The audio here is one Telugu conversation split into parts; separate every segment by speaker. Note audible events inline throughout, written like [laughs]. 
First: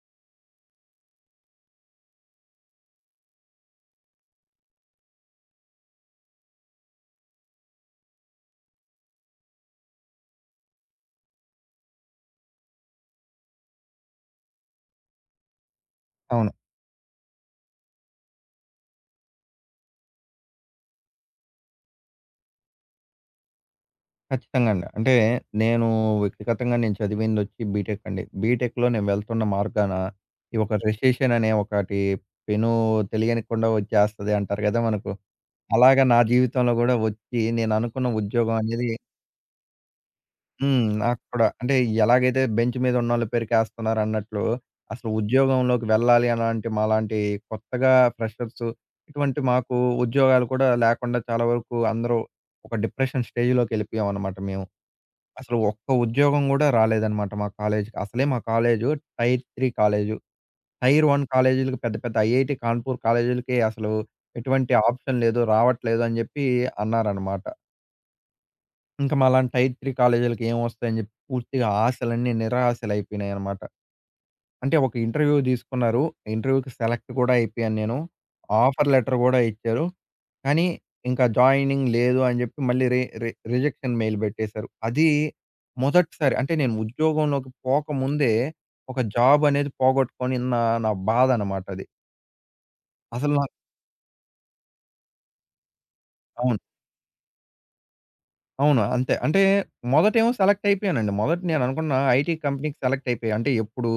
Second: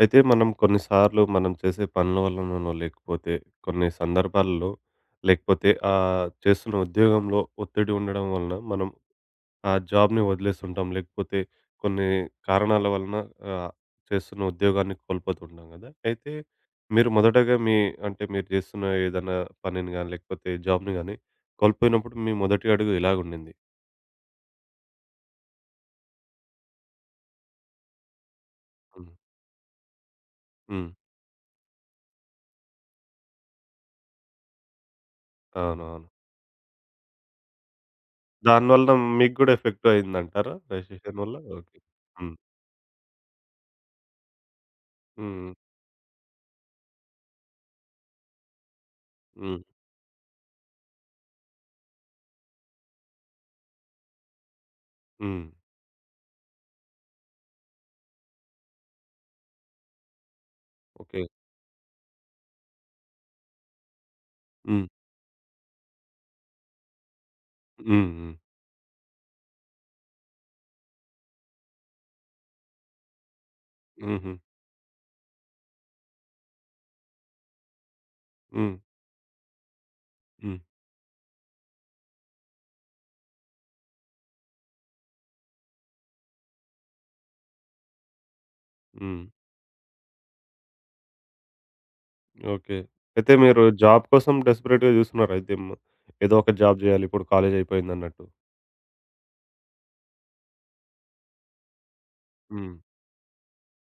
Speaker 1: అయితే మనం కొన్నిసార్లు మనం చేసే పనుల వల్లనో లేకపోతే కొన్ని సందర్భాల్లో లేకపోతే ఆ చేస్తున్న ఉద్యోగంలో ఒత్తిడి ఉండడం వలన మనం ఆ జాబ్‌ని వదిలేస్తుంటాం. లేకపోతే కొన్ని కారణాల వలన ఆహ్, చేస్తున్న ఉద్యోగాన్ని కోల్పోతుంటాం గదా! అయితే
Speaker 2: అవును.
Speaker 1: మీరు మొదటగా అంటే మీరు చేస్తున్న ఏదైనా పనిని గాని లేకపోతే జాబ్‌ని గాని కోల్పోయినప్పుడు మీ మొదటి అడుగు ఇలాగుండింది.
Speaker 2: ఖచ్చితంగా అండి. అంటే నేను వ్యక్తిగతంగా నేను చదివిందొచ్చి బీటెక్ అండి. బీటెక్‌లో నేను
Speaker 1: హ్మ్.
Speaker 2: వెళ్తున్న మార్గాన ఈ ఒక
Speaker 1: హ్మ్.
Speaker 2: రెసెషన్ అనే ఒకటి పెను తెలియనికుండా వచ్చేస్తది అంటారు కదా! మనకు. అలాగా
Speaker 1: అవునవును.
Speaker 2: నా జీవితంలో కూడా వచ్చి నేను అనుకున్న ఉద్యోగం
Speaker 1: దానివల్ల
Speaker 2: అనేది
Speaker 1: మీకు గూడా ఎఫెక్ట్ అయిందంటారా?
Speaker 2: హ్మ్.
Speaker 1: డెసిషన్
Speaker 2: నాకు
Speaker 1: వల్ల?
Speaker 2: కూడా అంటే
Speaker 1: ఓకే. హ్మ్.
Speaker 2: ఎలాగైతే బెంచ్ మీద ఉన్నోళ్ళు పెరికేస్తున్నారు అన్నట్లు అసలు
Speaker 1: హ్మ్.
Speaker 2: ఉద్యోగంలోకి వెళ్ళాలి అలాంటి మాలాంటి కొత్తగా ఫ్రెషర్స్ ఇటువంటి
Speaker 1: హ్మ్.
Speaker 2: మాకు ఉద్యోగాలు కూడా లేకుండా చాలా వరకు అందరూ ఒక డిప్రెషన్ స్టేజ్‌లోకెళ్ళిపోయామన్నమాట మేము.
Speaker 1: హ్మ్.
Speaker 2: అసలు ఒక్క ఉద్యోగం గూడా రాలేదనమాట మా కాలేజీకి. అసలే మా college tier 3 college. Tier
Speaker 1: okay.
Speaker 2: 1 కాలేజీలకి పెద్ద పెద్ద ఐఐటీ కాన్పూర్ కాలేజీలకి అసలు ఎటువంటి
Speaker 1: హ్మ్.
Speaker 2: ఆప్షన్ లేదు, రావట్లేదు అని జెప్పి అన్నారనమాట.
Speaker 1: హ్మ్. హ్మ్.
Speaker 2: ఇంకా మాలాంటి టైర్ 3 కాలేజీలకి ఏమొస్తాయని జెప్పి పూర్తిగా ఆశలన్నీ నిరాశలయిపోయినాయనమాట.
Speaker 1: హుహు.
Speaker 2: అంటే ఒక ఇంటర్వ్యూ దీసుకున్నారు. ఇంటర్వ్యూకి సెలెక్ట్ గూడా అయిపోయాను నేను.
Speaker 1: హ్మ్.
Speaker 2: ఆఫర్ లెటర్ గూడా ఇచ్చారు.
Speaker 1: హ్మ్.
Speaker 2: కానీ ఇంకా జాయినింగ్ లేదు అని జెప్పి మళ్ళీ రి రి రిజెక్షన్ మెయిల్ బెట్టేశారు. అది మొదటిసారి అంటే నేను ఉద్యోగంలోకి పోకముందే ఒక
Speaker 1: హ్మ్.
Speaker 2: జాబ్ అనేది పోగొట్టుకొని నా నా బాధనమాట అది.
Speaker 1: ఓకే. అయితే
Speaker 2: అసలు నా
Speaker 1: మీరు జాబ్ కోసం డెస్పరేట్‌గా చూస్తున్నారు. అయితే ఏదో ఒక
Speaker 2: అవును.
Speaker 1: జాబ్ చేయాలి ఇప్పుడు కాలేజ్ అయిపోయిందన్నట్టు.
Speaker 2: అవును. అంతే. అంటే మొదటేమో సెలెక్ట్ అయిపోయానండి. మొదట నేను అనుకున్న ఐటీ
Speaker 1: హ్మ్.
Speaker 2: కంపెనీకి సెలెక్ట్ అయిపోయా. అంటే ఎప్పుడు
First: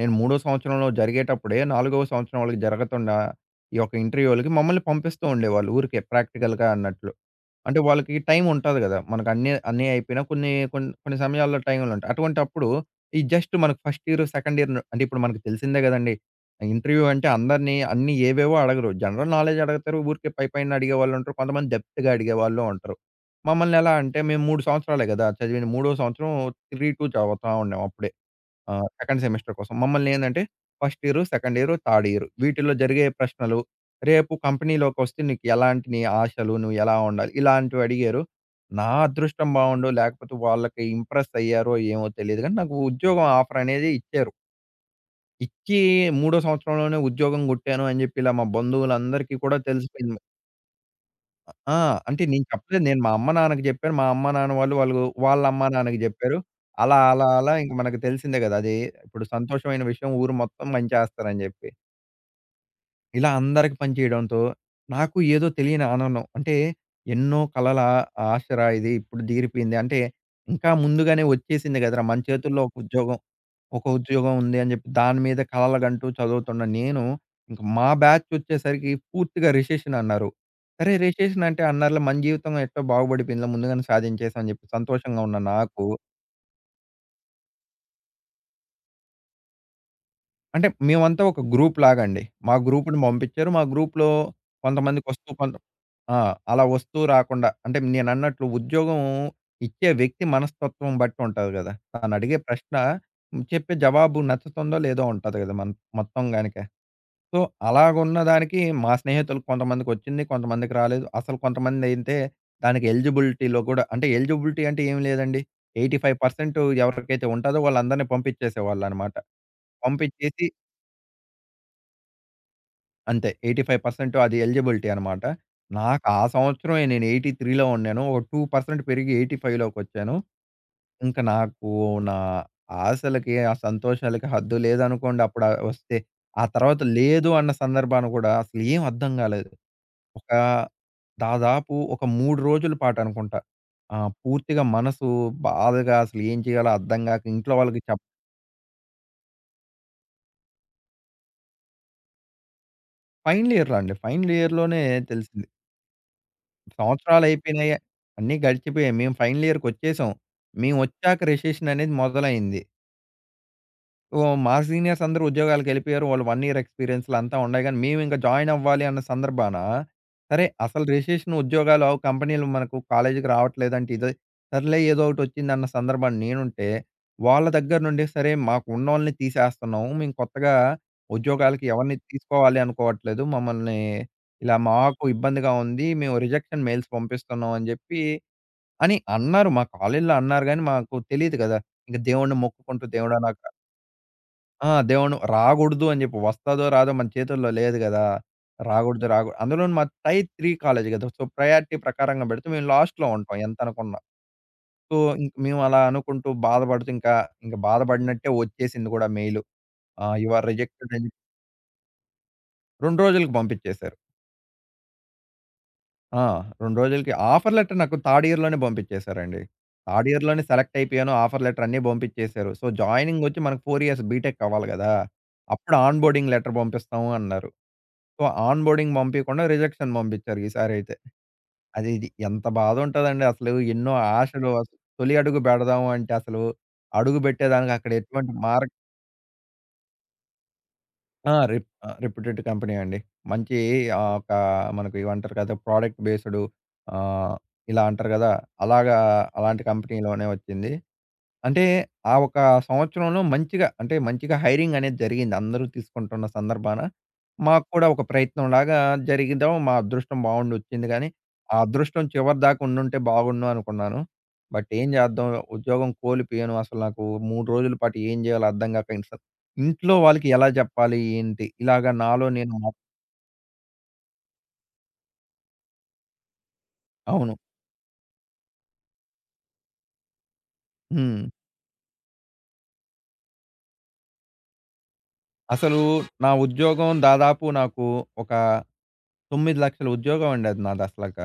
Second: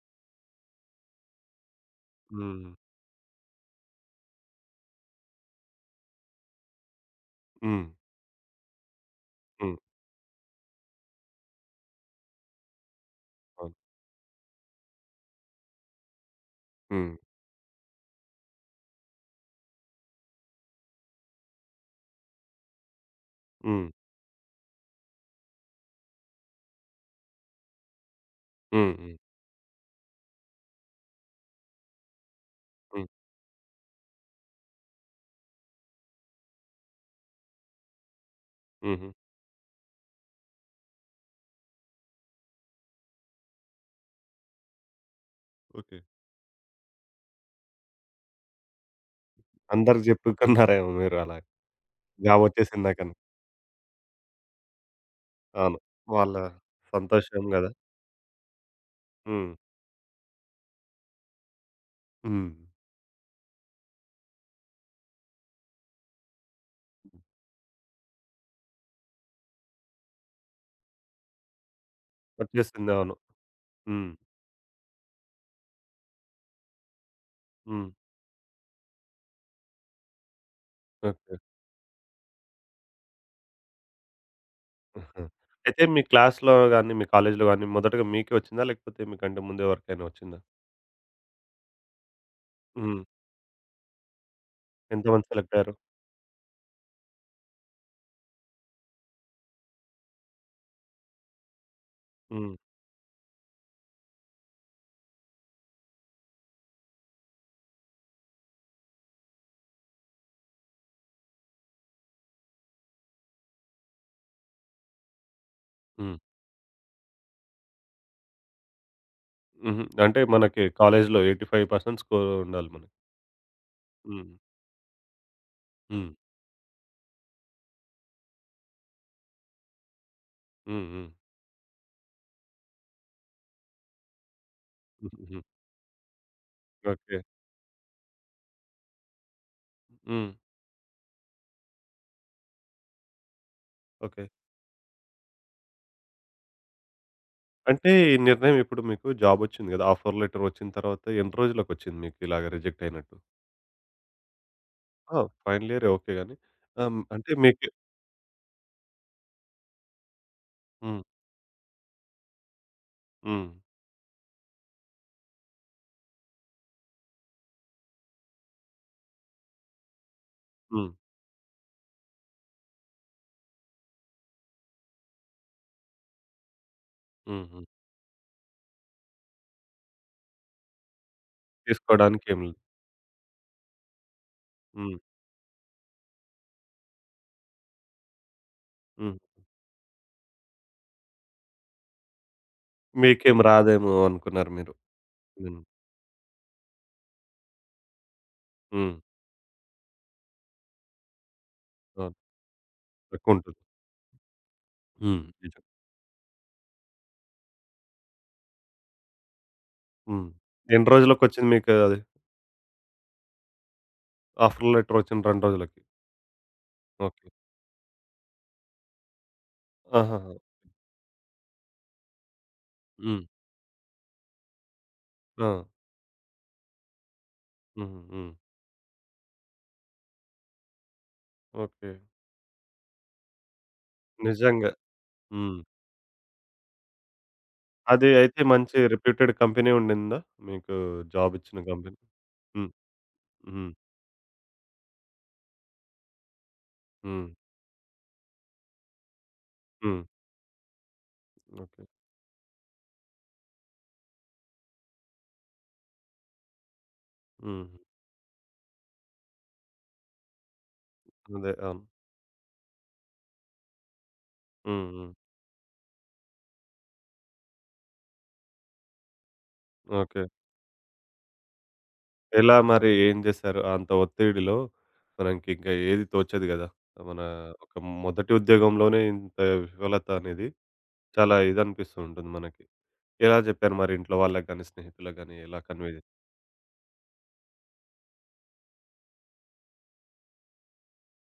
Speaker 2: నేను మూడో సంవత్సరంలో జరిగేటప్పుడే, నాలుగవ సంవత్సరం వాళ్ళకి
Speaker 1: హ్మ్.
Speaker 2: జరుగుతున్న ఈ యొక్క ఇంటర్వ్యూలకి మమ్మల్ని పంపిస్తూ ఉండేవాళ్ళు ఊరికే ప్రాక్టికల్‌గా అన్నట్లు. అంటే
Speaker 1: హ్మ్.
Speaker 2: వాళ్ళకి టైం ఉంటది గదా! మనకు అన్నీ
Speaker 1: హ్మ్.
Speaker 2: అన్నీ అయిపోయినా కొన్ని కొన్ని కొన్ని సమయాల్లో టైములుంటాయి. అటువంటప్పుడు ఈ జస్ట్
Speaker 1: అవును.
Speaker 2: మనకు ఫస్ట్ ఇయర్, సెకండ్ ఇయర్ అంటే ఇప్పుడు మనకు తెలిసిందే గదండీ! ఇంటర్వ్యూ
Speaker 1: హ్మ్.
Speaker 2: అంటే అందరిని అన్నీ ఏవేవో అడగరు. జనరల్ నాలెడ్జ్ అడుగుతారు. ఊరికే పైపైన అడిగేవాళ్ళుంటారు. కొంతమంది డెప్త్‌గా అడిగేవాళ్ళు ఉంటారు. మమ్మల్ని
Speaker 1: హ్మ్.
Speaker 2: ఎలా అంటే మేము 3 సంవత్సరాలే గదా! చదివింది. మూడో సంవత్సరం 3-2 చదువుతా ఉన్నాం అప్పుడే.
Speaker 1: హ్మ్. హ్మ్.
Speaker 2: సెకండ్ సెమిస్టర్ కోసం. మమ్మల్ని ఏందంటే first year, second year, third year వీటిల్లో జరిగే
Speaker 1: హ్మ్.
Speaker 2: ప్రశ్నలు, రేపు కంపెనీలోకొస్తే నీకు ఎలాంటి నీ ఆశలు, నువ్వు ఎలా ఉండాలి ఇలాంటివి అడిగారు. నా
Speaker 1: హుహు.
Speaker 2: అదృష్టం బావుండో లేకపోతే వాళ్ళకి ఇంప్రెస్ అయ్యారో ఏమో తెలీదు గానీ నాకు ఉద్యోగం ఆఫర్ అనేది ఇచ్చారు. ఇచ్చి
Speaker 1: ఓకే.
Speaker 2: మూడో సంవత్సరంలోనే ఉద్యోగం కొట్టాను అని జెప్పి ఇలా మా బంధువులందరికీ కూడా
Speaker 1: అందరికి
Speaker 2: తెలిసిపోయింది.
Speaker 1: చెప్పుకున్నారేమో మీరు అలా
Speaker 2: ఆ! అంటే
Speaker 1: జాబ్
Speaker 2: నేను చెప్పలేదు. నేను మా
Speaker 1: వచ్చేసిందాకని.
Speaker 2: అమ్మ, నాన్నకి జెప్పాను. మా అమ్మ, నాన్న వాళ్ళు వాళ్ళ అమ్మ,
Speaker 1: అవును.
Speaker 2: నాన్నకి
Speaker 1: వాళ్ళ
Speaker 2: జెప్పారు. అలా, అలా,
Speaker 1: సంతోషం
Speaker 2: అలా
Speaker 1: గదా!
Speaker 2: ఇంక మనకు తెలిసిందే గదా! అది ఇప్పుడు
Speaker 1: హ్మ్.
Speaker 2: సంతోషమైన విషయం ఊరు మొత్తం పంచేస్తారని జెప్పి.
Speaker 1: హ్మ్.
Speaker 2: ఇలా అందరికి పంచేయడంతో నాకు ఏదో తెలియని ఆనందం. అంటే ఎన్నో కలల ఆశరా ఇది ఇప్పుడు తీరిపోయింది. అంటే ఇంకా ముందుగానే వచ్చేసింది గదరా! మన చేతుల్లో ఒక
Speaker 1: వచ్చేసింది. అవును.
Speaker 2: ఉద్యోగం. ఒక
Speaker 1: హ్మ్.
Speaker 2: ఉద్యోగం ఉంది అని జెప్పి దాని మీద కలలుగంటూ చదువుతున్న నేను, ఇంక
Speaker 1: హ్మ్.
Speaker 2: మా బ్యాచొచ్చేసరికి పూర్తిగా రిసెషన్ అన్నారు. సరే
Speaker 1: ఓకే.
Speaker 2: రిసెషన్ అంటే అన్నారులే మన జీవితం ఎట్టో బాగుపడిపోయిందిలే ముందుగానే సాధించేసాం అని జెప్పి సంతోషంగా
Speaker 1: ఆహా!
Speaker 2: ఉన్న
Speaker 1: అయితే
Speaker 2: నాకు
Speaker 1: మీ క్లాస్‌లో గాని, మీ కాలేజ్‌లో గాని మొదటగా మీకే వచ్చిందా? లేకపోతే మీకంటే ముందు ఎవరికైనా వచ్చిందా?
Speaker 2: అంటే మేమంతా ఒక గ్రూప్ లాగండి. మా గ్రూప్‌ని
Speaker 1: హ్మ్.
Speaker 2: పంపిచ్చారు. మా గ్రూప్‌లో
Speaker 1: ఎంతమంది
Speaker 2: కొంతమందికొస్తూ
Speaker 1: సెలెక్ట్
Speaker 2: కొంత
Speaker 1: అయ్యారు?
Speaker 2: ఆ! అలా వస్తూ రాకుండా అంటే నేనన్నట్లు ఉద్యోగం ఇచ్చే వ్యక్తి మనస్తత్వం బట్టి ఉంటది గదా! తనడిగే
Speaker 1: హ్మ్.
Speaker 2: ప్రశ్న, చెప్పే జవాబు నచ్చుతుందో లేదో ఉంటది గదా! మన మొత్తం గనక. సో, అలాగున్న దానికి మా స్నేహితులు కొంతమందికొచ్చింది. కొంతమందికి రాలేదు. అసలు కొంతమందైతే దానికి ఎలిజిబిలిటీలో గూడా అంటే ఎలిజిబిలిటీ అంటే ఏం లేదండి.
Speaker 1: హ్మ్.
Speaker 2: 85% ఎవరికైతే ఉంటాదో వాళ్ళందరిని పంపించేసేవాళ్ళనమాట.
Speaker 1: హుహు. అంటే
Speaker 2: పంపించేసి
Speaker 1: మనకి కాలేజ్‌లో 85% స్కోర్ ఉండాలి మనకి.
Speaker 2: అంతే 85%
Speaker 1: హ్మ్.
Speaker 2: అది ఎలిజిబిలిటీ అనమాట. నాకు
Speaker 1: హ్మ్.
Speaker 2: ఆ సంవత్సరమే నేను 83లో ఉన్నాను. ఒక 2% పెరిగి 85లోకొచ్చాను.
Speaker 1: హ్మ్. హ్మ్.
Speaker 2: ఇంక నాకు నా ఆశలకి, ఆ సంతోషాలకి హద్దు లేదనుకోండి
Speaker 1: హుహుహు.
Speaker 2: అప్పుడు వస్తే. ఆ తర్వాత
Speaker 1: ఓకే.
Speaker 2: లేదు అన్న సందర్భాన గూడా అసలు ఏం అర్థం గాలేదు.
Speaker 1: హ్మ్.
Speaker 2: ఒక దాదాపు ఒక 3 రోజుల పాటనుకుంటా.
Speaker 1: ఓకే.
Speaker 2: పూర్తిగా మనసు బాధగా అసలు ఏం చేయాలో అర్థం గాక ఇంట్లో వాళ్ళకి
Speaker 1: అంటే ఈ నిర్ణయం ఇప్పుడు మీకు జాబొచ్చింది గదా! ఆఫర్ లెటర్ వచ్చిన తర్వాత ఎన్ని రోజులకొచ్చింది మీకు ఇలాగ రిజెక్ట్ అయినట్టు?
Speaker 2: ఫైనల్ ఇయర్‌లో అండి. ఫైనల్ ఇయర్‌లోనే
Speaker 1: ఆ!
Speaker 2: తెలిసింది.
Speaker 1: ఫైనల్ ఇయరే ఓకే గాని అంటే మీకు
Speaker 2: సంవత్సరాలయిపోయినాయి. అన్నీ గడిచిపోయాయి. మేము ఫైనల్ ఇయర్‌కొచ్చేసాం.
Speaker 1: హ్మ్.
Speaker 2: మేమొచ్చాక రిసెషన్ అనేది మొదలైంది.
Speaker 1: హ్మ్.
Speaker 2: సో, మా సీనియర్స్ అందరూ ఉద్యోగాలకెళ్ళిపోయారు. వాళ్ళు 1 ఇయర్ ఎక్స్‌పీరియన్స్‌లంతా ఉన్నాయి గానీ, మేవింకా జాయిన్ అవ్వాలి అన్న సందర్భాన, సరే అసలు
Speaker 1: హ్మ్.
Speaker 2: రిజిస్ట్రేషన్ ఉద్యోగాలు అవు కంపెనీలు మనకు కాలేజీకి రావట్లేదంటే ఇదే, సర్లే ఏదో ఒకటొచ్చిందన్న సందర్భాన నేనుంటే, వాళ్ళ
Speaker 1: హుహు.
Speaker 2: దగ్గర నుండి సరే మాకు ఉన్నోళ్ళని తీసేస్తున్నాం. మేము కొత్తగా ఉద్యోగాలకి ఎవరిని
Speaker 1: తీసుకోవడానికి ఏం లేదు.
Speaker 2: తీసుకోవాలి అనుకోవట్లేదు. మమ్మల్ని ఇలా
Speaker 1: హ్మ్.
Speaker 2: మాకు ఇబ్బందిగా ఉంది. మేము రిజెక్షన్ మెయిల్స్ పంపిస్తున్నాం అని జెప్పి అని
Speaker 1: హ్మ్.
Speaker 2: అన్నారు. మా కాలేజీలో అన్నారు గానీ, మాకు తెలీదు గదా! ఇంక దేవుడిని మొక్కుకుంటూ దేవుడా
Speaker 1: మీకేం
Speaker 2: నాకు
Speaker 1: రాదేమో అనుకున్నారు
Speaker 2: ఆ!
Speaker 1: మీరు.
Speaker 2: దేవుడు
Speaker 1: హ్మ్.
Speaker 2: రాగూడదు అని జెప్పి. వస్తదో రాదో మన చేతుల్లో లేదు గదా!
Speaker 1: హ్మ్.
Speaker 2: రాగూడదు హ్మ్. రాగు అందులోను మా టైర్ 3 కాలేజీ గదా! సో, ప్రయారిటీ
Speaker 1: అవును.
Speaker 2: ప్రకారంగా బెడితే మేము లాస్ట్‌లో ఉంటాం
Speaker 1: తక్కువుంటుంది.
Speaker 2: ఎంతనుకున్నా. సో,
Speaker 1: హ్మ్.
Speaker 2: ఇంక మేము
Speaker 1: నిజం.
Speaker 2: అలా అనుకుంటూ బాధపడుతూ ఇంకా, ఇంక బాధపడినట్టే ఒచ్చేసింది గూడా మెయిలు.
Speaker 1: హ్మ్.
Speaker 2: యూ ఆర్
Speaker 1: ఎన్ని
Speaker 2: రిజెక్టెడ్ అని
Speaker 1: రోజులకొచ్చింది మీకు అది?
Speaker 2: 2 రోజులకి పంపించేశారు.
Speaker 1: ఆఫర్ లెటర్ వచ్చిన 2 రోజులకి.
Speaker 2: ఆ! 2 రోజులకి
Speaker 1: ఓకే.
Speaker 2: ఆఫర్ లెటర్ నాకు థర్డ్ ఇయర్‌లోనే పంపించేశారండి. థర్డ్
Speaker 1: ఆహాహా!
Speaker 2: ఇయర్‌లోనే సెలెక్ట్ అయిపోయాను. ఆఫర్ లెటర్ అన్నీ బంపించేశారు. సో,
Speaker 1: హ్మ్.
Speaker 2: జాయినింగొచ్చి మనకు 4 ఇయర్స్ బీటెక్ అవ్వాలి గదా!
Speaker 1: ఆ!
Speaker 2: అప్పుడు ఆన్ బోర్డింగ్ లెటర్ బంపిస్తాము అన్నారు.
Speaker 1: హ్మ్.
Speaker 2: సో,
Speaker 1: హ్మ్.
Speaker 2: ఆన్ బోర్డింగ్ పంపియకుండా రిజెక్షన్ పంపిచ్చారు ఈసారైతే. అది
Speaker 1: ఓకే.
Speaker 2: ఇది ఎంత బాధుంటదండి అసలు. ఎన్నో ఆశలు
Speaker 1: నిజంగా.
Speaker 2: అసలు తొలి అడుగు
Speaker 1: హ్మ్.
Speaker 2: బెడదాము అంటే అసలు అడుగు బెట్టేదానికి అక్కడ
Speaker 1: అది
Speaker 2: ఎటువంటి
Speaker 1: అయితే
Speaker 2: మార్క్
Speaker 1: మంచి రిప్యూటెడ్ కంపెనీ ఉండిందా? మీకు
Speaker 2: ఆ!
Speaker 1: జాబ్ ఇచ్చిన
Speaker 2: రిప్ ఆహ్,
Speaker 1: కంపెనీ?
Speaker 2: రిప్యూటెడ్
Speaker 1: హ్మ్.
Speaker 2: కంపెనీ అండి. మంచి
Speaker 1: హ్మ్.
Speaker 2: ఒక మనకు ఇవంటారు కదా! ప్రొడక్ట్ బేస్‌డు
Speaker 1: హ్మ్.
Speaker 2: ఆహ్, ఇలా అంటారు గదా! అలాగా అలాంటి
Speaker 1: హ్మ్.
Speaker 2: కంపెనీలోనే వచ్చింది. అంటే,
Speaker 1: ఓకే.
Speaker 2: ఆ ఒక సంవత్సరంలో మంచిగా అంటే, మంచిగా హైరింగ్ అనేది జరిగింది. అందరూ తీసుకుంటున్న సందర్భాన.
Speaker 1: హ్మ్.
Speaker 2: మాకు కూడా ఒక ప్రయత్నంలాగా జరిగడం మా అదృష్టం బావుండొచ్చింది గానీ,
Speaker 1: అదే.
Speaker 2: ఆ
Speaker 1: అవును.
Speaker 2: అదృష్టం చివరి దాకా ఉండుంటే బాగుండును అనుకున్నాను. బట్
Speaker 1: హ్మ్.
Speaker 2: ఏం
Speaker 1: హ్మ్.
Speaker 2: చేద్దాం ఉద్యోగం కోల్పోయాను. అసలు నాకు 3 రోజుల పాటు ఏం చేయాలో అర్థం కాక ఇంట్లో ఇంట్లో
Speaker 1: ఓకే.
Speaker 2: వాళ్ళకి ఎలా చెప్పాలి? ఏంటి? ఇలాగ నాలో నేను
Speaker 1: ఎలా
Speaker 2: మా-
Speaker 1: మరి ఏం జేశారు? అంత ఒత్తిడిలో మనకింక ఏది తోచదు గదా! మన
Speaker 2: అవును.
Speaker 1: ఒక మొదటి ఉద్యోగంలోనే ఇంత విఫలత అనేది
Speaker 2: హ్మ్.
Speaker 1: చాలా ఇదనిపిస్తూ ఉంటుంది మనకి. ఎలా జెప్పారు మరి ఇంట్లో వాళ్ళకి గాని, స్నేహితులకు గాని ఎలా
Speaker 2: అసలు
Speaker 1: కన్వే జే
Speaker 2: నా ఉద్యోగం దాదాపు నాకు ఒక 9,00,000 ఉద్యోగం అండి అది నాదసలక.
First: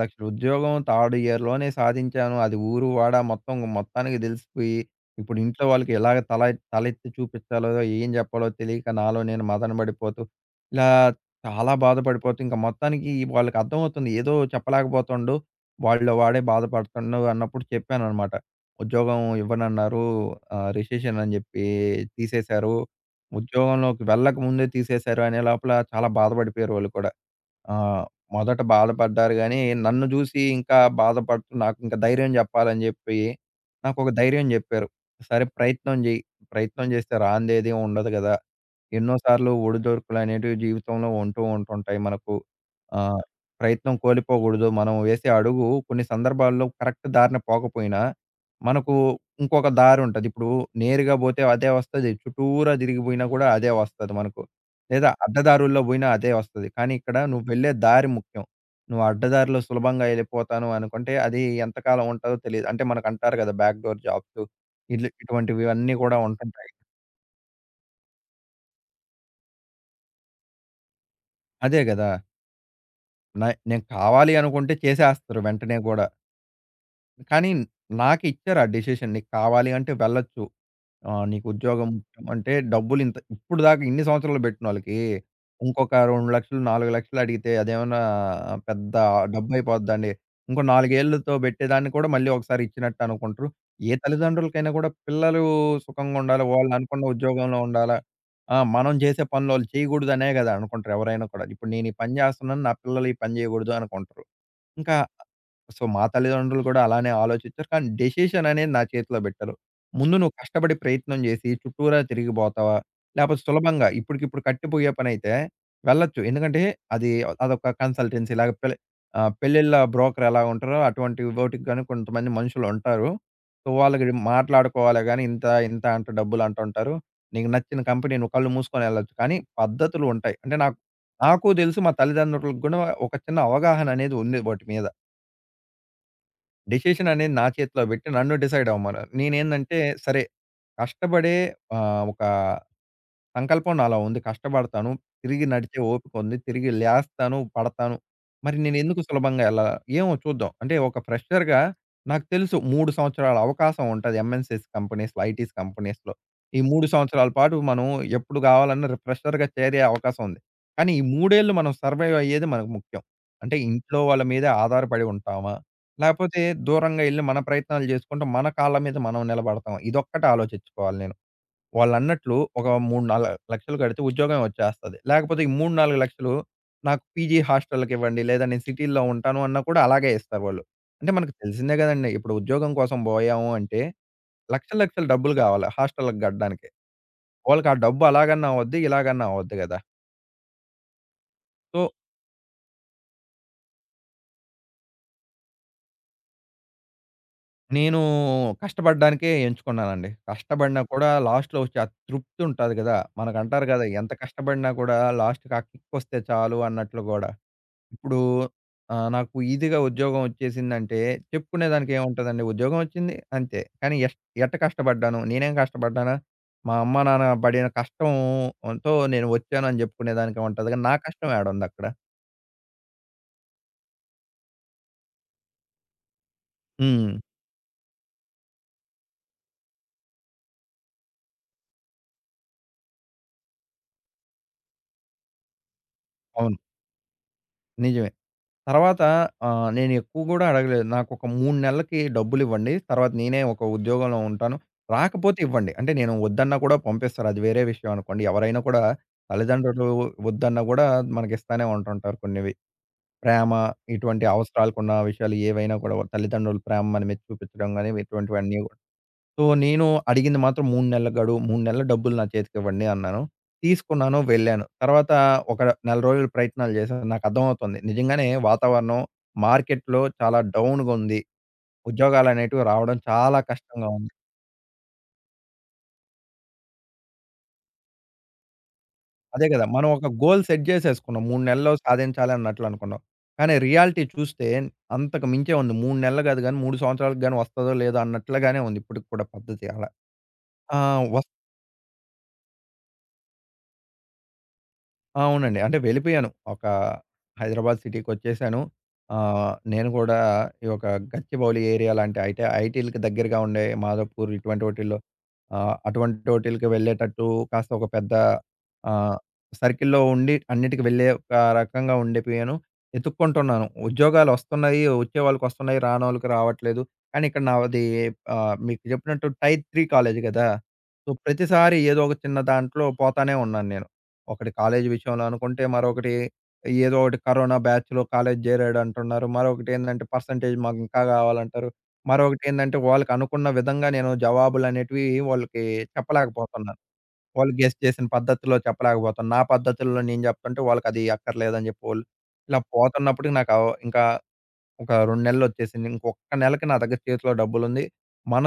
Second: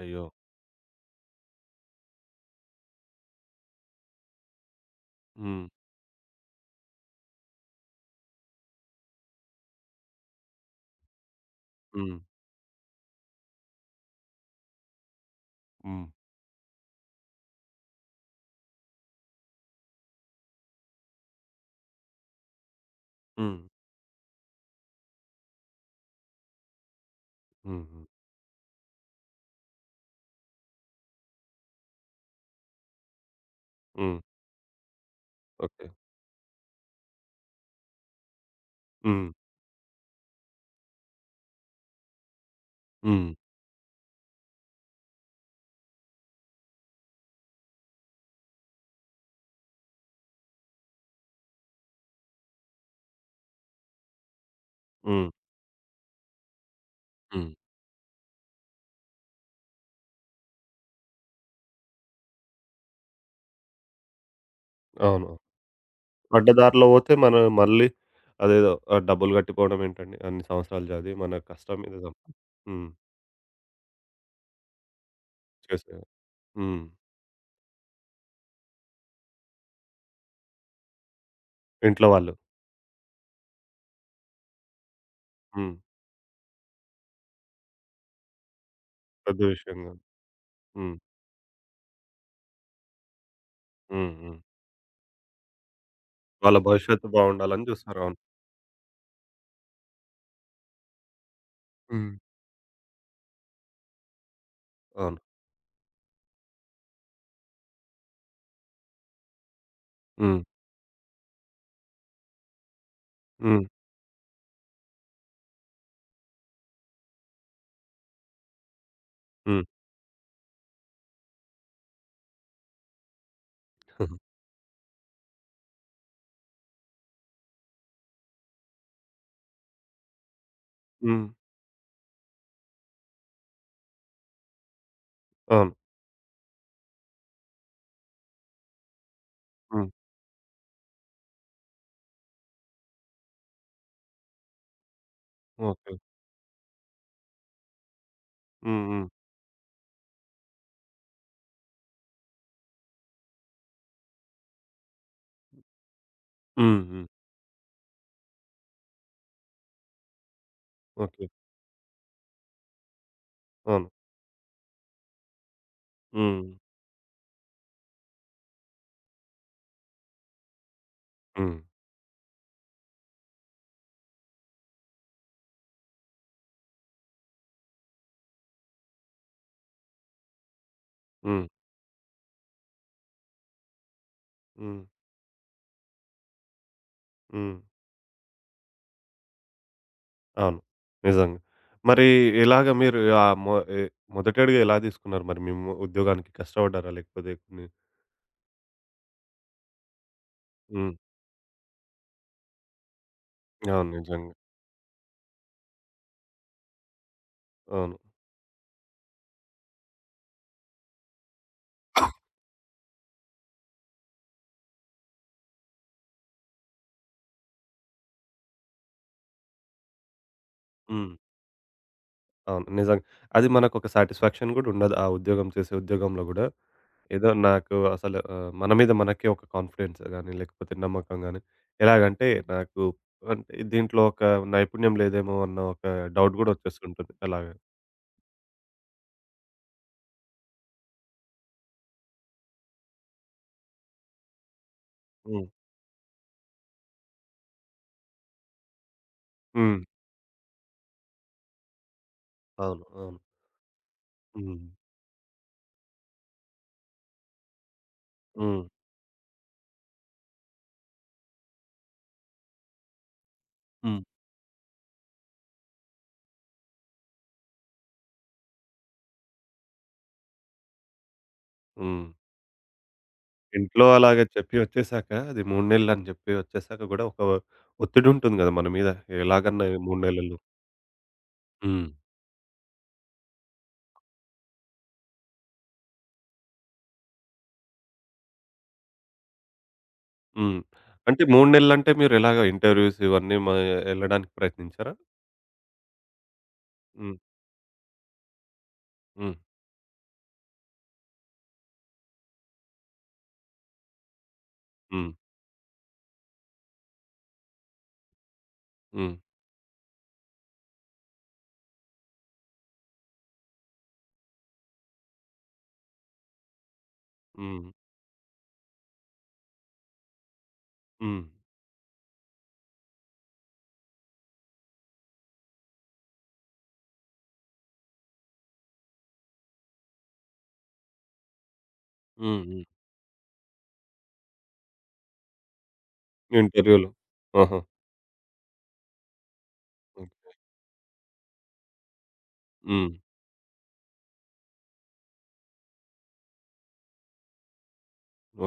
Speaker 1: అయ్యో!
Speaker 2: ఉద్యోగం థర్డ్ ఇయర్‌లోనే సాధించాను. అది ఊరు, వాడ మొత్తం మొత్తానికి దెలిసిపోయి, ఇప్పుడు
Speaker 1: హ్మ్.
Speaker 2: ఇంట్లో వాళ్ళకి ఎలాగ తలెత్తి చూపిచ్చాలో, ఏం జెప్పాలో తెలియక నాలో నేను మదనబడిపోతూ, ఇలా చాలా
Speaker 1: హ్మ్.
Speaker 2: బాధపడిపోతూ, ఇంక మొత్తానికి వాళ్ళకి అర్థమవుతుంది. ఏదో చెప్పలేకపోతుండు.
Speaker 1: హ్మ్.
Speaker 2: వాడిలో వాడే బాధపడుతుండు అన్నప్పుడు చెప్పాననమాట. ఉద్యోగం ఇవ్వనన్నారు. రిసెషన్ అని జెప్పి తీసేశారు.
Speaker 1: హ్మ్.
Speaker 2: ఉద్యోగంలోకి వెళ్ళక ముందే తీసేశారు అనే లోపల చాలా బాధపడిపోయారు వాళ్ళు కూడా.
Speaker 1: హుహు.
Speaker 2: ఆహ్, మొదట బాధపడ్డారు గానీ, నన్ను జూసి ఇంకా బాధపడుతూ నాకింక ధైర్యం జెప్పాలని జెప్పి, నాకొక
Speaker 1: హ్మ్.
Speaker 2: ధైర్యం జెప్పారు. సరే
Speaker 1: ఓకే.
Speaker 2: ప్రయత్నం జెయి. ప్రయత్నం జేస్తే రానిదేది ఉండదు గదా! ఎన్నో
Speaker 1: హ్మ్.
Speaker 2: సార్లు ఒడిదొడుకులనేటివి జీవితంలో ఉంటూ ఉంటుంటాయి మనకు. ఆహ్,
Speaker 1: హ్మ్.
Speaker 2: ప్రయత్నం కోల్పోకూడదు. మనం వేసే అడుగు కొన్ని సందర్భాల్లో కరెక్ట్ దారిన పోకపోయినా, మనకు ఇంకొక దారుంటది. ఇప్పుడు నేరుగా పోతే అదే వస్తది. చుట్టూరా తిరిగి పోయినా కూడా అదే వస్తది మనకు. లేదా
Speaker 1: హ్మ్.
Speaker 2: అడ్డదారుల్లో పోయినా అదే వస్తది. కానీ ఇక్కడ నువ్వు
Speaker 1: హ్మ్.
Speaker 2: వెళ్ళే దారి ముఖ్యం. నువ్వు అడ్డదారిలో సులభంగా ఎళ్ళిపోతాను అనుకుంటే, అది ఎంతకాలం ఉంటాదో తెలీదు. అంటే మనకంటారు కదా! బ్యాక్ డోర్ జాబ్స్ ఇట్ల
Speaker 1: అవును.
Speaker 2: ఇటువంటివి అన్నీ కూడా ఉంటుంటాయి.
Speaker 1: అడ్డదారిలో పోతే మనం మళ్ళీ అదేదో డబ్బులు గట్టిపోవడం ఏంటండి? అన్ని సంవత్సరాలు చదివి మన కష్టం
Speaker 2: అదే
Speaker 1: మీద
Speaker 2: గదా!
Speaker 1: సంపా హ్మ్.
Speaker 2: నేను కావాలి అనుకుంటే చేసేస్తారు వెంటనే
Speaker 1: చేసే
Speaker 2: గూడా.
Speaker 1: హ్మ్.
Speaker 2: కానీ నాకు ఇచ్చారు ఆ డెసిషన్. నీకు కావాలి అంటే వెళ్ళొచ్చు. నీకు ఉద్యోగం
Speaker 1: ఇంట్లో వాళ్ళు.
Speaker 2: అంటే డబ్బులు ఇంత ఇప్పుడు దాకా ఇన్ని సంవత్సరాలు బెట్టినోళ్ళకి
Speaker 1: హ్మ్.
Speaker 2: ఇంకొక 2,00,000 4,00,000 అడిగితే అదేమన్నా పెద్ద
Speaker 1: పెద్ద విషయం కాదు.
Speaker 2: డబ్బయిపోద్దండి. ఇంకో 4
Speaker 1: హ్మ్.
Speaker 2: ఏళ్లతో బెట్టేదాన్ని కూడా మళ్ళీ ఒకసారి ఇచ్చినట్టు అనుకుంటారు. ఏ
Speaker 1: హ్మ్. హ్మ్.
Speaker 2: తల్లిదండ్రులకైనా గూడా పిల్లలు సుఖంగా ఉండాలి.
Speaker 1: వాళ్ళ
Speaker 2: వాళ్ళు అనుకున్న
Speaker 1: భవిష్యత్తు
Speaker 2: ఉద్యోగంలో
Speaker 1: బావుండాలని
Speaker 2: ఉండాలా.
Speaker 1: చూస్తారు. అవును.
Speaker 2: ఆ! మనం జేసే పనులు ఆళ్ళు చేయగూడదనే గదా! అనుకుంటారు ఎవరైనా కూడా. ఇప్పుడు నేను ఈ
Speaker 1: హ్మ్.
Speaker 2: పని జేస్తున్నాను. నా పిల్లలు ఈ పని జేయగూడదు అనుకుంటారు. ఇంకా
Speaker 1: అవును.
Speaker 2: సో, మా తల్లిదండ్రులు కూడా అలానే ఆలోచించారు. కానీ డెసిషన్ అనేది నా చేతిలో బెట్టారు. ముందు నువ్వు
Speaker 1: హ్మ్.
Speaker 2: కష్టపడి ప్రయత్నం జేసి చుట్టూరా తిరిగిపోతావా? లేపోతే
Speaker 1: హ్మ్.
Speaker 2: సులభంగా ఇప్పటికిప్పుడు కట్టిపోయే పనైతే వెళ్ళొచ్చు. ఎందుకంటే అది అదొక కన్సల్టెన్సీ లాగా పెళ్లి
Speaker 1: హ్మ్.
Speaker 2: పెళ్ళిళ్ళ బ్రోకర్ ఎలా ఉంటారో అటువంటి వోటికి గాని కొంతమంది మనుషులుంటారు. సో, వాళ్ళకి
Speaker 1: హ్మ్. [laughs]
Speaker 2: మాట్లాడుకోవాలే గాని ఇంత, ఇంత అంట డబ్బులంటుంటారు. నీకు నచ్చిన కంపెనీ నువ్వు కళ్ళు మూసుకొని ఎళ్ళొచ్చు. కానీ పద్ధతులుంటాయి. అంటే నాకు నాకు దెలుసు మా తల్లిదండ్రులకు గూడా ఒక చిన్న అవగాహన అనేది ఉంది వాటి మీద.
Speaker 1: అవును.
Speaker 2: డెసిషన్ అనేది నా చేతిలో పెట్టి నన్ను డిసైడ్ అవ్వమన్నారు. నేనేందంటే
Speaker 1: హ్మ్.
Speaker 2: సరే కష్టపడే ఒక సంకల్పం నాలో ఉంది. కష్టపడతాను. తిరిగి నడిచే
Speaker 1: ఓకే.
Speaker 2: ఓపిక ఉంది. తిరిగి లేస్తాను, పడతాను. మరి
Speaker 1: హ్మ్.
Speaker 2: నేనెందుకు
Speaker 1: హ్మ్.
Speaker 2: సులభంగా ఎళ్ళాల? ఏమో చూద్దాం. అంటే ఒక ఫ్రెషర్‌గా నాకు తెలుసు 3 సంవత్సరాల అవకాశం ఉంటది. ఎంఎన్‌సిస్ కంపెనీస్‌లో, ఐటీస్ కంపెనీస్‌లో. ఈ
Speaker 1: హ్మ్.
Speaker 2: 3
Speaker 1: హ్మ్.
Speaker 2: సంవత్సరాల పాటు మనం ఎప్పుడు కావాలన్నా ఫ్రెషర్‌గా చేరే అవకాశం ఉంది. కానీ ఈ
Speaker 1: ఓకే.
Speaker 2: 3 ఏళ్ళు మనం సర్వైవ్ అయ్యేది మనకు ముఖ్యం. అంటే
Speaker 1: అవును.
Speaker 2: ఇంట్లో వాళ్ళ మీదే ఆధారపడి ఉంటామా? లేపోతే
Speaker 1: హ్మ్.
Speaker 2: దూరంగా ఎళ్లి మన ప్రయత్నాలు చేసుకుంటూ మన కాళ్ళ మీద మనం నిలబడతామా? ఇదొక్కటి ఆలోచించుకోవాలి నేను.
Speaker 1: హ్మ్.
Speaker 2: వాళ్ళన్నట్లు ఒక 3, 4 లక్షలు కడితే ఉద్యోగం వచ్చేస్తది. లేకపోతే ఈ 3, 4 లక్షలు నాకు పీజీ హాస్టల్‌కివ్వండి, లేదా నేను సిటీ‌లో ఉంటాను అన్నా కూడా అలాగే ఇస్తారు వాళ్ళు. అంటే మనకు
Speaker 1: హ్మ్.
Speaker 2: తెలిసిందే గదండీ! ఇప్పుడు ఉద్యోగం కోసం బోయాము అంటే లక్షలు,
Speaker 1: హ్మ్.
Speaker 2: లక్షలు డబ్బులు కావాలి హాస్టల్‌కి గట్టడానికి.
Speaker 1: హ్మ్.
Speaker 2: వాళ్ళకి ఆ డబ్బు అలాగన్నా అవద్ది, ఇలాగన్నా అవద్దు గదా!
Speaker 1: అవును. నిజంగా.
Speaker 2: సో,
Speaker 1: మరి ఇలాగ మీరు ఆహ్, మొ ఎ మొదటడుగు ఎలా తీసుకున్నారు? మరి మీ ఉద్యోగానికి కష్టపడ్డారా? లేకపోతే కొన్ని
Speaker 2: నేను కష్టపడ్డానికే ఎంచుకున్నానండి. కష్టపడినా
Speaker 1: హ్మ్.
Speaker 2: కూడా లాస్ట్‌లో వచ్చే ఆ తృప్తి ఉంటది గదా! మనకంటారు గదా!
Speaker 1: అవును.
Speaker 2: ఎంత
Speaker 1: నిజంగా.
Speaker 2: కష్టపడినా కూడా లాస్ట్‌కి ఆ కిక్ వస్తే చాలు అన్నట్లు గూడా.
Speaker 1: అవును.
Speaker 2: ఇప్పుడు నాకు ఈజీగా ఉద్యోగం వచ్చేసిందంటే, చెప్పుకునేదానికి ఏముంటదండి? ఉద్యోగం వచ్చింది అంతే. కానీ ఎట్ట కష్టపడ్డాను? నేనేం కష్టపడ్డానా? మా అమ్మ, నాన్న పడిన కష్టం ఎంతో నేను వచ్చాను అని జెప్పుకునేదానికే ఉంటది గానీ, నా
Speaker 1: హ్మ్.
Speaker 2: కష్టం ఏడుందక్కడ?
Speaker 1: అవును. నిజంగా. అది మనకొక సాటిస్ఫాక్షన్ గూడా ఉండదు. ఆ ఉద్యోగం చేసే ఉద్యోగంలో గూడా.
Speaker 2: హ్మ్.
Speaker 1: ఏదో నాకు అసలు మన మీద మనకే ఒక కాన్ఫిడెన్స్ గానీ, లేకపోతే నమ్మకం గానీ ఎలాగంటే నాకు అంటే దీంట్లో ఒక నైపుణ్యం లేదేమో అన్న ఒక డౌట్ గూడా
Speaker 2: అవును.
Speaker 1: వచ్చేస్తుంటుంది అలాగా.
Speaker 2: నిజమే. తర్వాత నేను ఎక్కువ గూడా అడగలేదు. నాకొక 3 నెలలకి డబ్బులివ్వండి. తర్వాత నేనే ఒక ఉద్యోగంలో ఉంటాను. రాకపోతే
Speaker 1: హ్మ్.
Speaker 2: ఇవ్వండి. అంటే నేను వద్దన్నా కూడా పంపిస్తారు. అది వేరే విషయం అనుకోండి. ఎవరైనా కూడా
Speaker 1: హ్మ్.
Speaker 2: తల్లిదండ్రులు వద్దన్నా గూడా మనకిస్తానే ఉంటుంటారు కొన్నివి.
Speaker 1: అవును. అవును.
Speaker 2: ప్రేమ ఇటువంటి
Speaker 1: హ్మ్.
Speaker 2: అవసరాలకున్న విషయాలు ఏవైనా కూడా వాళ్ళ తల్లిదండ్రుల ప్రేమ మన మీద చూపించడం గాని ఇటువంటివన్నీ
Speaker 1: హ్మ్.
Speaker 2: కూడా. సో, నేను అడిగింది మాత్రం 3 నెలల గడువు. 3 నెలల డబ్బులు నా చేతికివ్వండి అన్నాను.
Speaker 1: హ్మ్.
Speaker 2: తీసుకున్నాను వెళ్ళాను. తర్వాత ఒక నెల రోజులు ప్రయత్నాలు చేశాను. నాకర్థమవుతుంది. నిజంగానే వాతావరణం మార్కెట్‌లో చాలా డౌన్‌గుంది.
Speaker 1: హ్మ్.
Speaker 2: ఉద్యోగాలనేటివి రావడం చాలా
Speaker 1: ఇంట్లో
Speaker 2: కష్టంగా ఉంది.
Speaker 1: అలాగే చెప్పి వచ్చేసాక అది 3 నెలలని చెప్పి వచ్చేసాక గూడా ఒక ఒత్తిడుంటుంది గదా! మన మీద
Speaker 2: అదే కదా!
Speaker 1: ఎలాగన్నా ఈ
Speaker 2: మనం
Speaker 1: 3
Speaker 2: ఒక
Speaker 1: నెలలు.
Speaker 2: Goal set జేసేసుకున్నాం. 3 నెలల్లో
Speaker 1: హ్మ్.
Speaker 2: సాధించాలి అన్నట్లు అనుకున్నాం. కానీ రియాలిటీ చూస్తే అంతకు మించే ఉంది. 3 నెలలు కాదు గానీ, 3 సంవత్సరాలకు గాని వస్తదో లేదో అన్నట్లుగానే ఉంది ఇప్పటికి కూడా పద్ధతి అలా.
Speaker 1: హ్మ్.
Speaker 2: ఆ!
Speaker 1: అంటే
Speaker 2: వస్
Speaker 1: 3 నెలలంటే మీరెలాగా ఇంటర్వ్యూస్ ఇవన్నీ మ ఎళ్ళడానికి ప్రయత్నించారా?
Speaker 2: అవునండి. అంటే వెళ్ళిపోయాను. ఒక
Speaker 1: హ్మ్.
Speaker 2: హైదరాబాద్ సిటీకొచ్చేసాను.
Speaker 1: హ్మ్.
Speaker 2: నేను కూడా ఈ ఒక గచ్చిబౌలి ఏరియా లాంటి అయితే ఐటీలకి దగ్గరగా ఉండే మాదాపూర్ ఇటువంటి వాటిల్లో
Speaker 1: హ్మ్.
Speaker 2: అటువంటోటిలకి వెళ్ళేటట్టు కాస్త ఒక పెద్ద
Speaker 1: హ్మ్.
Speaker 2: ఆహ్, సర్కిల్‌లో ఉండి అన్నిటికి వెళ్ళే ఒక రకంగా ఉండిపోయాను. ఎతుక్కుంటున్నాను. ఉద్యోగాలొస్తున్నాయి, వచ్చేవాళ్ళకొస్తున్నాయి, రానోళ్ళకి రావట్లేదు. కానీ ఇక్కడ
Speaker 1: హ్మ్.
Speaker 2: నాది మీకు చెప్పినట్టు టైర్ 3 కాలేజ్ గదా! సో,
Speaker 1: హ్మ్.
Speaker 2: ప్రతిసారి ఏదో ఒక చిన్న దాంట్లో పోతానే ఉన్నాను నేను. ఒకటి కాలేజీ విషయంలో అనుకుంటే, మరొకటి ఏదో ఒకటి కరోనా బ్యాచ్‌లో కాలేజీ జేరాడంటున్నారు. మరొకటేందంటే పర్సెంటేజ్ మాకింకా గావాలంటారు.
Speaker 1: హ్మ్. హ్మ్.
Speaker 2: మరొకటేందంటే, వాళ్ళకనుకున్న విధంగా నేను జవాబులనేటివి వాళ్ళకి చెప్పలేకపోతున్నాను.
Speaker 1: ఇంటర్వ్యూలు.
Speaker 2: వాళ్ళు
Speaker 1: ఆహా!
Speaker 2: గెస్ చేసిన పద్ధతిలో చెప్పలేకపోతున్నా. నా పద్ధతుల్లో నేను
Speaker 1: ఓకే.
Speaker 2: జెప్తుంటే వాళ్ళకది అక్కర్లేదని జెప్పి వోళ్ళు ఇలా
Speaker 1: హ్మ్.
Speaker 2: పోతున్నప్పటికి నాకు ఇంకా ఒక 2 నెలలొచ్చేసింది. ఇంకొక్క నెలకి నా దగ్గర చేతిలో డబ్బులుంది.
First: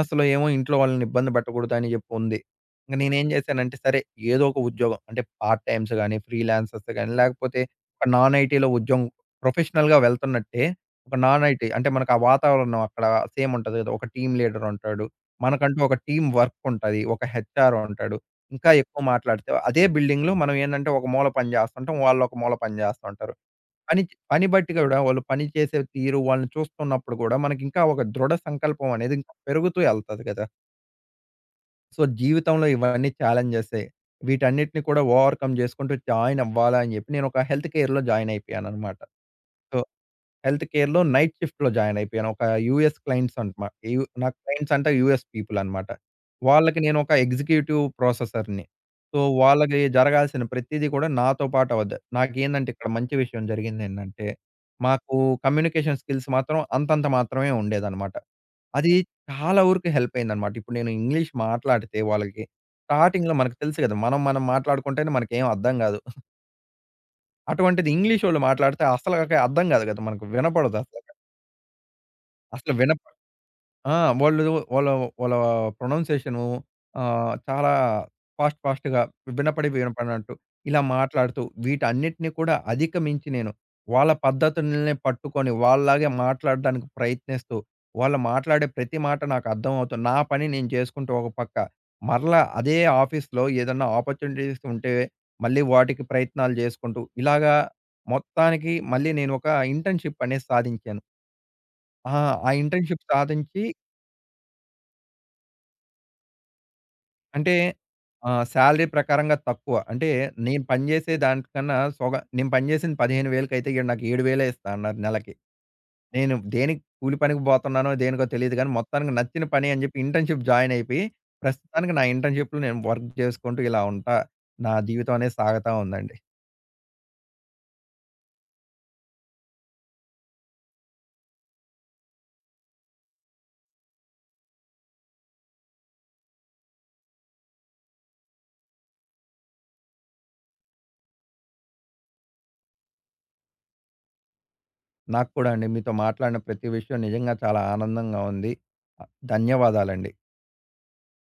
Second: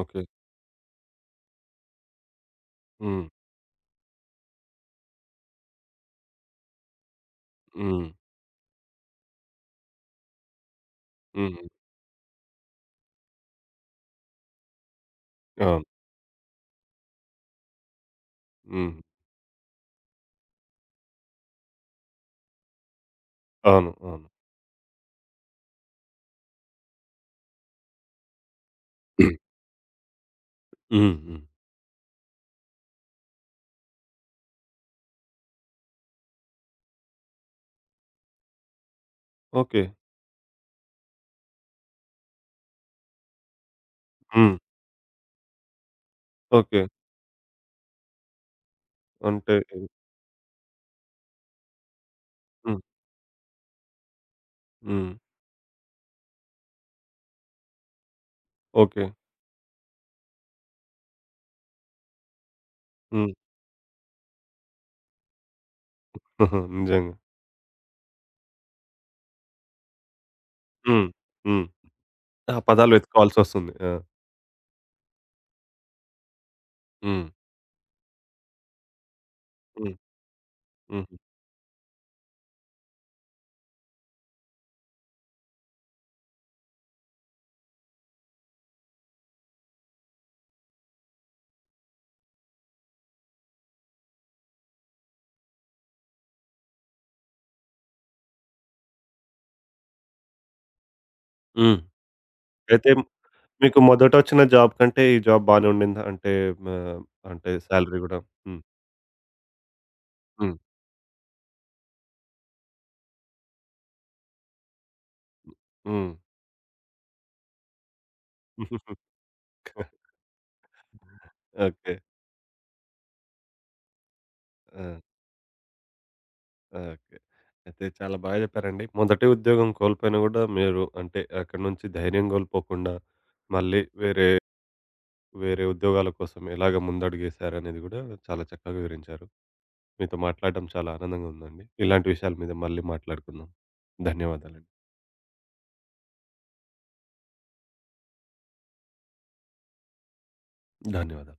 Speaker 1: ఓకే.
Speaker 2: ఏమో ఇంట్లో వాళ్ళని ఇబ్బంది పెట్టకూడదు అని జెప్పి ఉంది. ఇంక
Speaker 1: హ్మ్.
Speaker 2: నేనేం జేశానంటే సరే ఏదో ఒక ఉద్యోగం అంటే పార్ట్ టైమ్స్ గాని, ఫ్రీలాన్సర్స్ గాని లేకపోతే ఒక
Speaker 1: హ్మ్.
Speaker 2: నాన్ ఐటీ‌లో ఉద్యోగం ప్రొఫెషనల్‌గా వెళ్తున్నట్టే ఒక నాన్
Speaker 1: హ్మ్.
Speaker 2: ఐటీ అంటే మనకు ఆ వాతావరణం అక్కడ సేమ్ ఉంటది గదా! ఒక టీమ్ లీడర్ ఉంటాడు. మనకంటూ
Speaker 1: అవును.
Speaker 2: ఒక టీమ్ వర్క్ ఉంటది. ఒక హెచ్ఆర్ ఉంటాడు. ఇంకా
Speaker 1: హ్మ్.
Speaker 2: ఎక్కువ మాట్లాడితే అదే బిల్డింగ్‌లో మనం ఏందంటే ఒక మూల పని జేస్తుంటాం. వాళ్ళొక మూల పని జేస్తుంటారు.
Speaker 1: అవును. అవును.
Speaker 2: పని బట్టి గూడా వాళ్ళు పని చేసే తీరు, వాళ్ళని చూస్తున్నప్పుడు గూడా మనకింకా ఒక దృఢ సంకల్పం అనేది ఇంకా పెరుగుతూ ఎళ్తది గదా!
Speaker 1: హ్మ్. హ్మ్.
Speaker 2: సో, జీవితంలో ఇవన్నీ ఛాలెంజెసే. వీటన్నిటిని కూడా ఓవర్‌కమ్ జేసుకుంటూ జాయిన్ అవ్వాలా అని జెప్పి నేనొక హెల్త్ కేర్‌లో జాయిన్ అయిపోయాననమాట. So,
Speaker 1: okay.
Speaker 2: హెల్త్ కేర్‌లో నైట్ షిఫ్ట్‌లో జాయిన్ అయిపోయాను. ఒక యూఎస్ క్లయింట్స్ అంటమా యు నా
Speaker 1: హ్మ్.
Speaker 2: క్లయింట్స్ అంటే యూఎస్ పీపుల్ అన్నమాట. వాళ్ళకి
Speaker 1: ఓకే.
Speaker 2: నేను ఒక ఎగ్జిక్యూటివ్ ప్రాసెసర్‌ని. సో,
Speaker 1: అంటే
Speaker 2: వాళ్ళకి జరగాల్సిన ప్రతీది కూడా నాతో పాటు అవద్ద నాకేందంటే
Speaker 1: హ్మ్.
Speaker 2: ఇక్కడ మంచి విషయం జరిగిందేంటంటే,
Speaker 1: హ్మ్.
Speaker 2: మాకు కమ్యూనికేషన్ స్కిల్స్ మాత్రం అంతంత మాత్రమే ఉండేదన్నమాట. అది
Speaker 1: ఓకే.
Speaker 2: చాలా వరకు హెల్ప్ అయిందన్నమాట. ఇప్పుడు నేను ఇంగ్లీష్ మాట్లాడితే వాళ్ళకి
Speaker 1: హ్మ్.
Speaker 2: స్టార్టింగ్‌లో మనకు తెలుసు కదా! మనం మనం మాట్లాడుకుంటేనే మనకేం అర్థం కాదు.
Speaker 1: [laughs] నిజంగా.
Speaker 2: అటువంటిది ఇంగ్లీషోళ్ళు మాట్లాడితే అసలకి అర్థం కాదు కదా! మనకు వినపడదసల.
Speaker 1: హ్మ్. హ్మ్. ఆ
Speaker 2: అసలు
Speaker 1: పదాలు
Speaker 2: వినప
Speaker 1: వెతుక్కోవాల్సొస్తుంది. ఆ!
Speaker 2: ఆ! వాళ్ళు వాళ్ళ వాళ్ళ ప్రొనౌన్సియేషను
Speaker 1: హ్మ్.
Speaker 2: చాలా ఫాస్ట్ ఫాస్ట్‌గా వినపడి
Speaker 1: హ్మ్.
Speaker 2: వినపడినట్టు ఇలా
Speaker 1: హుహు.
Speaker 2: మాట్లాడుతూ వీటన్నిటిని కూడా అధిగమించి నేను వాళ్ళ పద్ధతుల్నే పట్టుకొని వాళ్ళలాగే మాట్లాడడానికి ప్రయత్నిస్తూ, వాళ్ళు మాట్లాడే ప్రతి మాట నాకు అర్థమవుతూ, నా పని నేను చేసుకుంటూ ఒక పక్క. మరలా అదే ఆఫీస్‌లో ఏదన్నా ఆపర్చునిటీస్ ఉంటే మళ్ళీ వాటికి ప్రయత్నాలు చేసుకుంటూ ఇలాగా మొత్తానికి మళ్ళీ నేను ఒక ఇంటర్న్‌షిప్ అనేది సాధించాను.
Speaker 1: హ్మ్.
Speaker 2: ఆ! ఆ
Speaker 1: అయితే
Speaker 2: ఇంటర్న్‌షిప్ సాధించి
Speaker 1: మీకు మొదటొచ్చిన జాబ్ కంటే ఈ జాబ్ బానే ఉండిందా? అంటే మా అంటే
Speaker 2: అంటే
Speaker 1: సాలరీ గూడా. హ్మ్.
Speaker 2: సాలరీ ప్రకారంగా తక్కువ. అంటే
Speaker 1: హ్మ్.
Speaker 2: నేను పనిజేసే దానికన్నా సొగ నేను పనిజేసింది 15,000కైతే ఈడు నాకు 7,000 ఇస్తా అన్నారు నెలకి.
Speaker 1: హ్మ్.
Speaker 2: నేను దేనికి కూలి పనికి బోతున్నానో, దేనికో తెలీదు గానీ,
Speaker 1: [laughs]
Speaker 2: మొత్తానికి నచ్చిన పని అని జెప్పి ఇంటర్న్‌షిప్ జాయిన్ అయిపోయి,
Speaker 1: ఓకే.
Speaker 2: ప్రస్తుతానికి నా ఇంటర్న్‌షిప్‌లో నేను వర్క్ జేసుకుంటూ ఇలా ఉంటా. నా
Speaker 1: ఆ!
Speaker 2: జీవితం అనేది సాగతా ఉందండి.
Speaker 1: ఓకే. అయితే చాలా బాగా జెప్పారండి. మొదటి ఉద్యోగం కోల్పోయినా గూడా మీరు అంటే అక్కడి నుంచి ధైర్యం గోల్పోకుండా మళ్ళీ వేరే, వేరే ఉద్యోగాల కోసం ఎలాగ ముందడుగేశారనేది గూడా చాలా చక్కగా వివరించారు. మీతో మాట్లాడడం చాలా ఆనందంగా ఉందండి. ఇలాంటి విషయాల మీద మళ్ళీ మాట్లాడుకుందాం. ధన్యవాదాలండి.
Speaker 2: నాకు కూడా అండి మీతో మాట్లాడిన ప్రతి విషయం నిజంగా చాలా ఆనందంగా ఉంది. ధన్యవాదాలండి.
Speaker 1: ధన్యవాదాలు.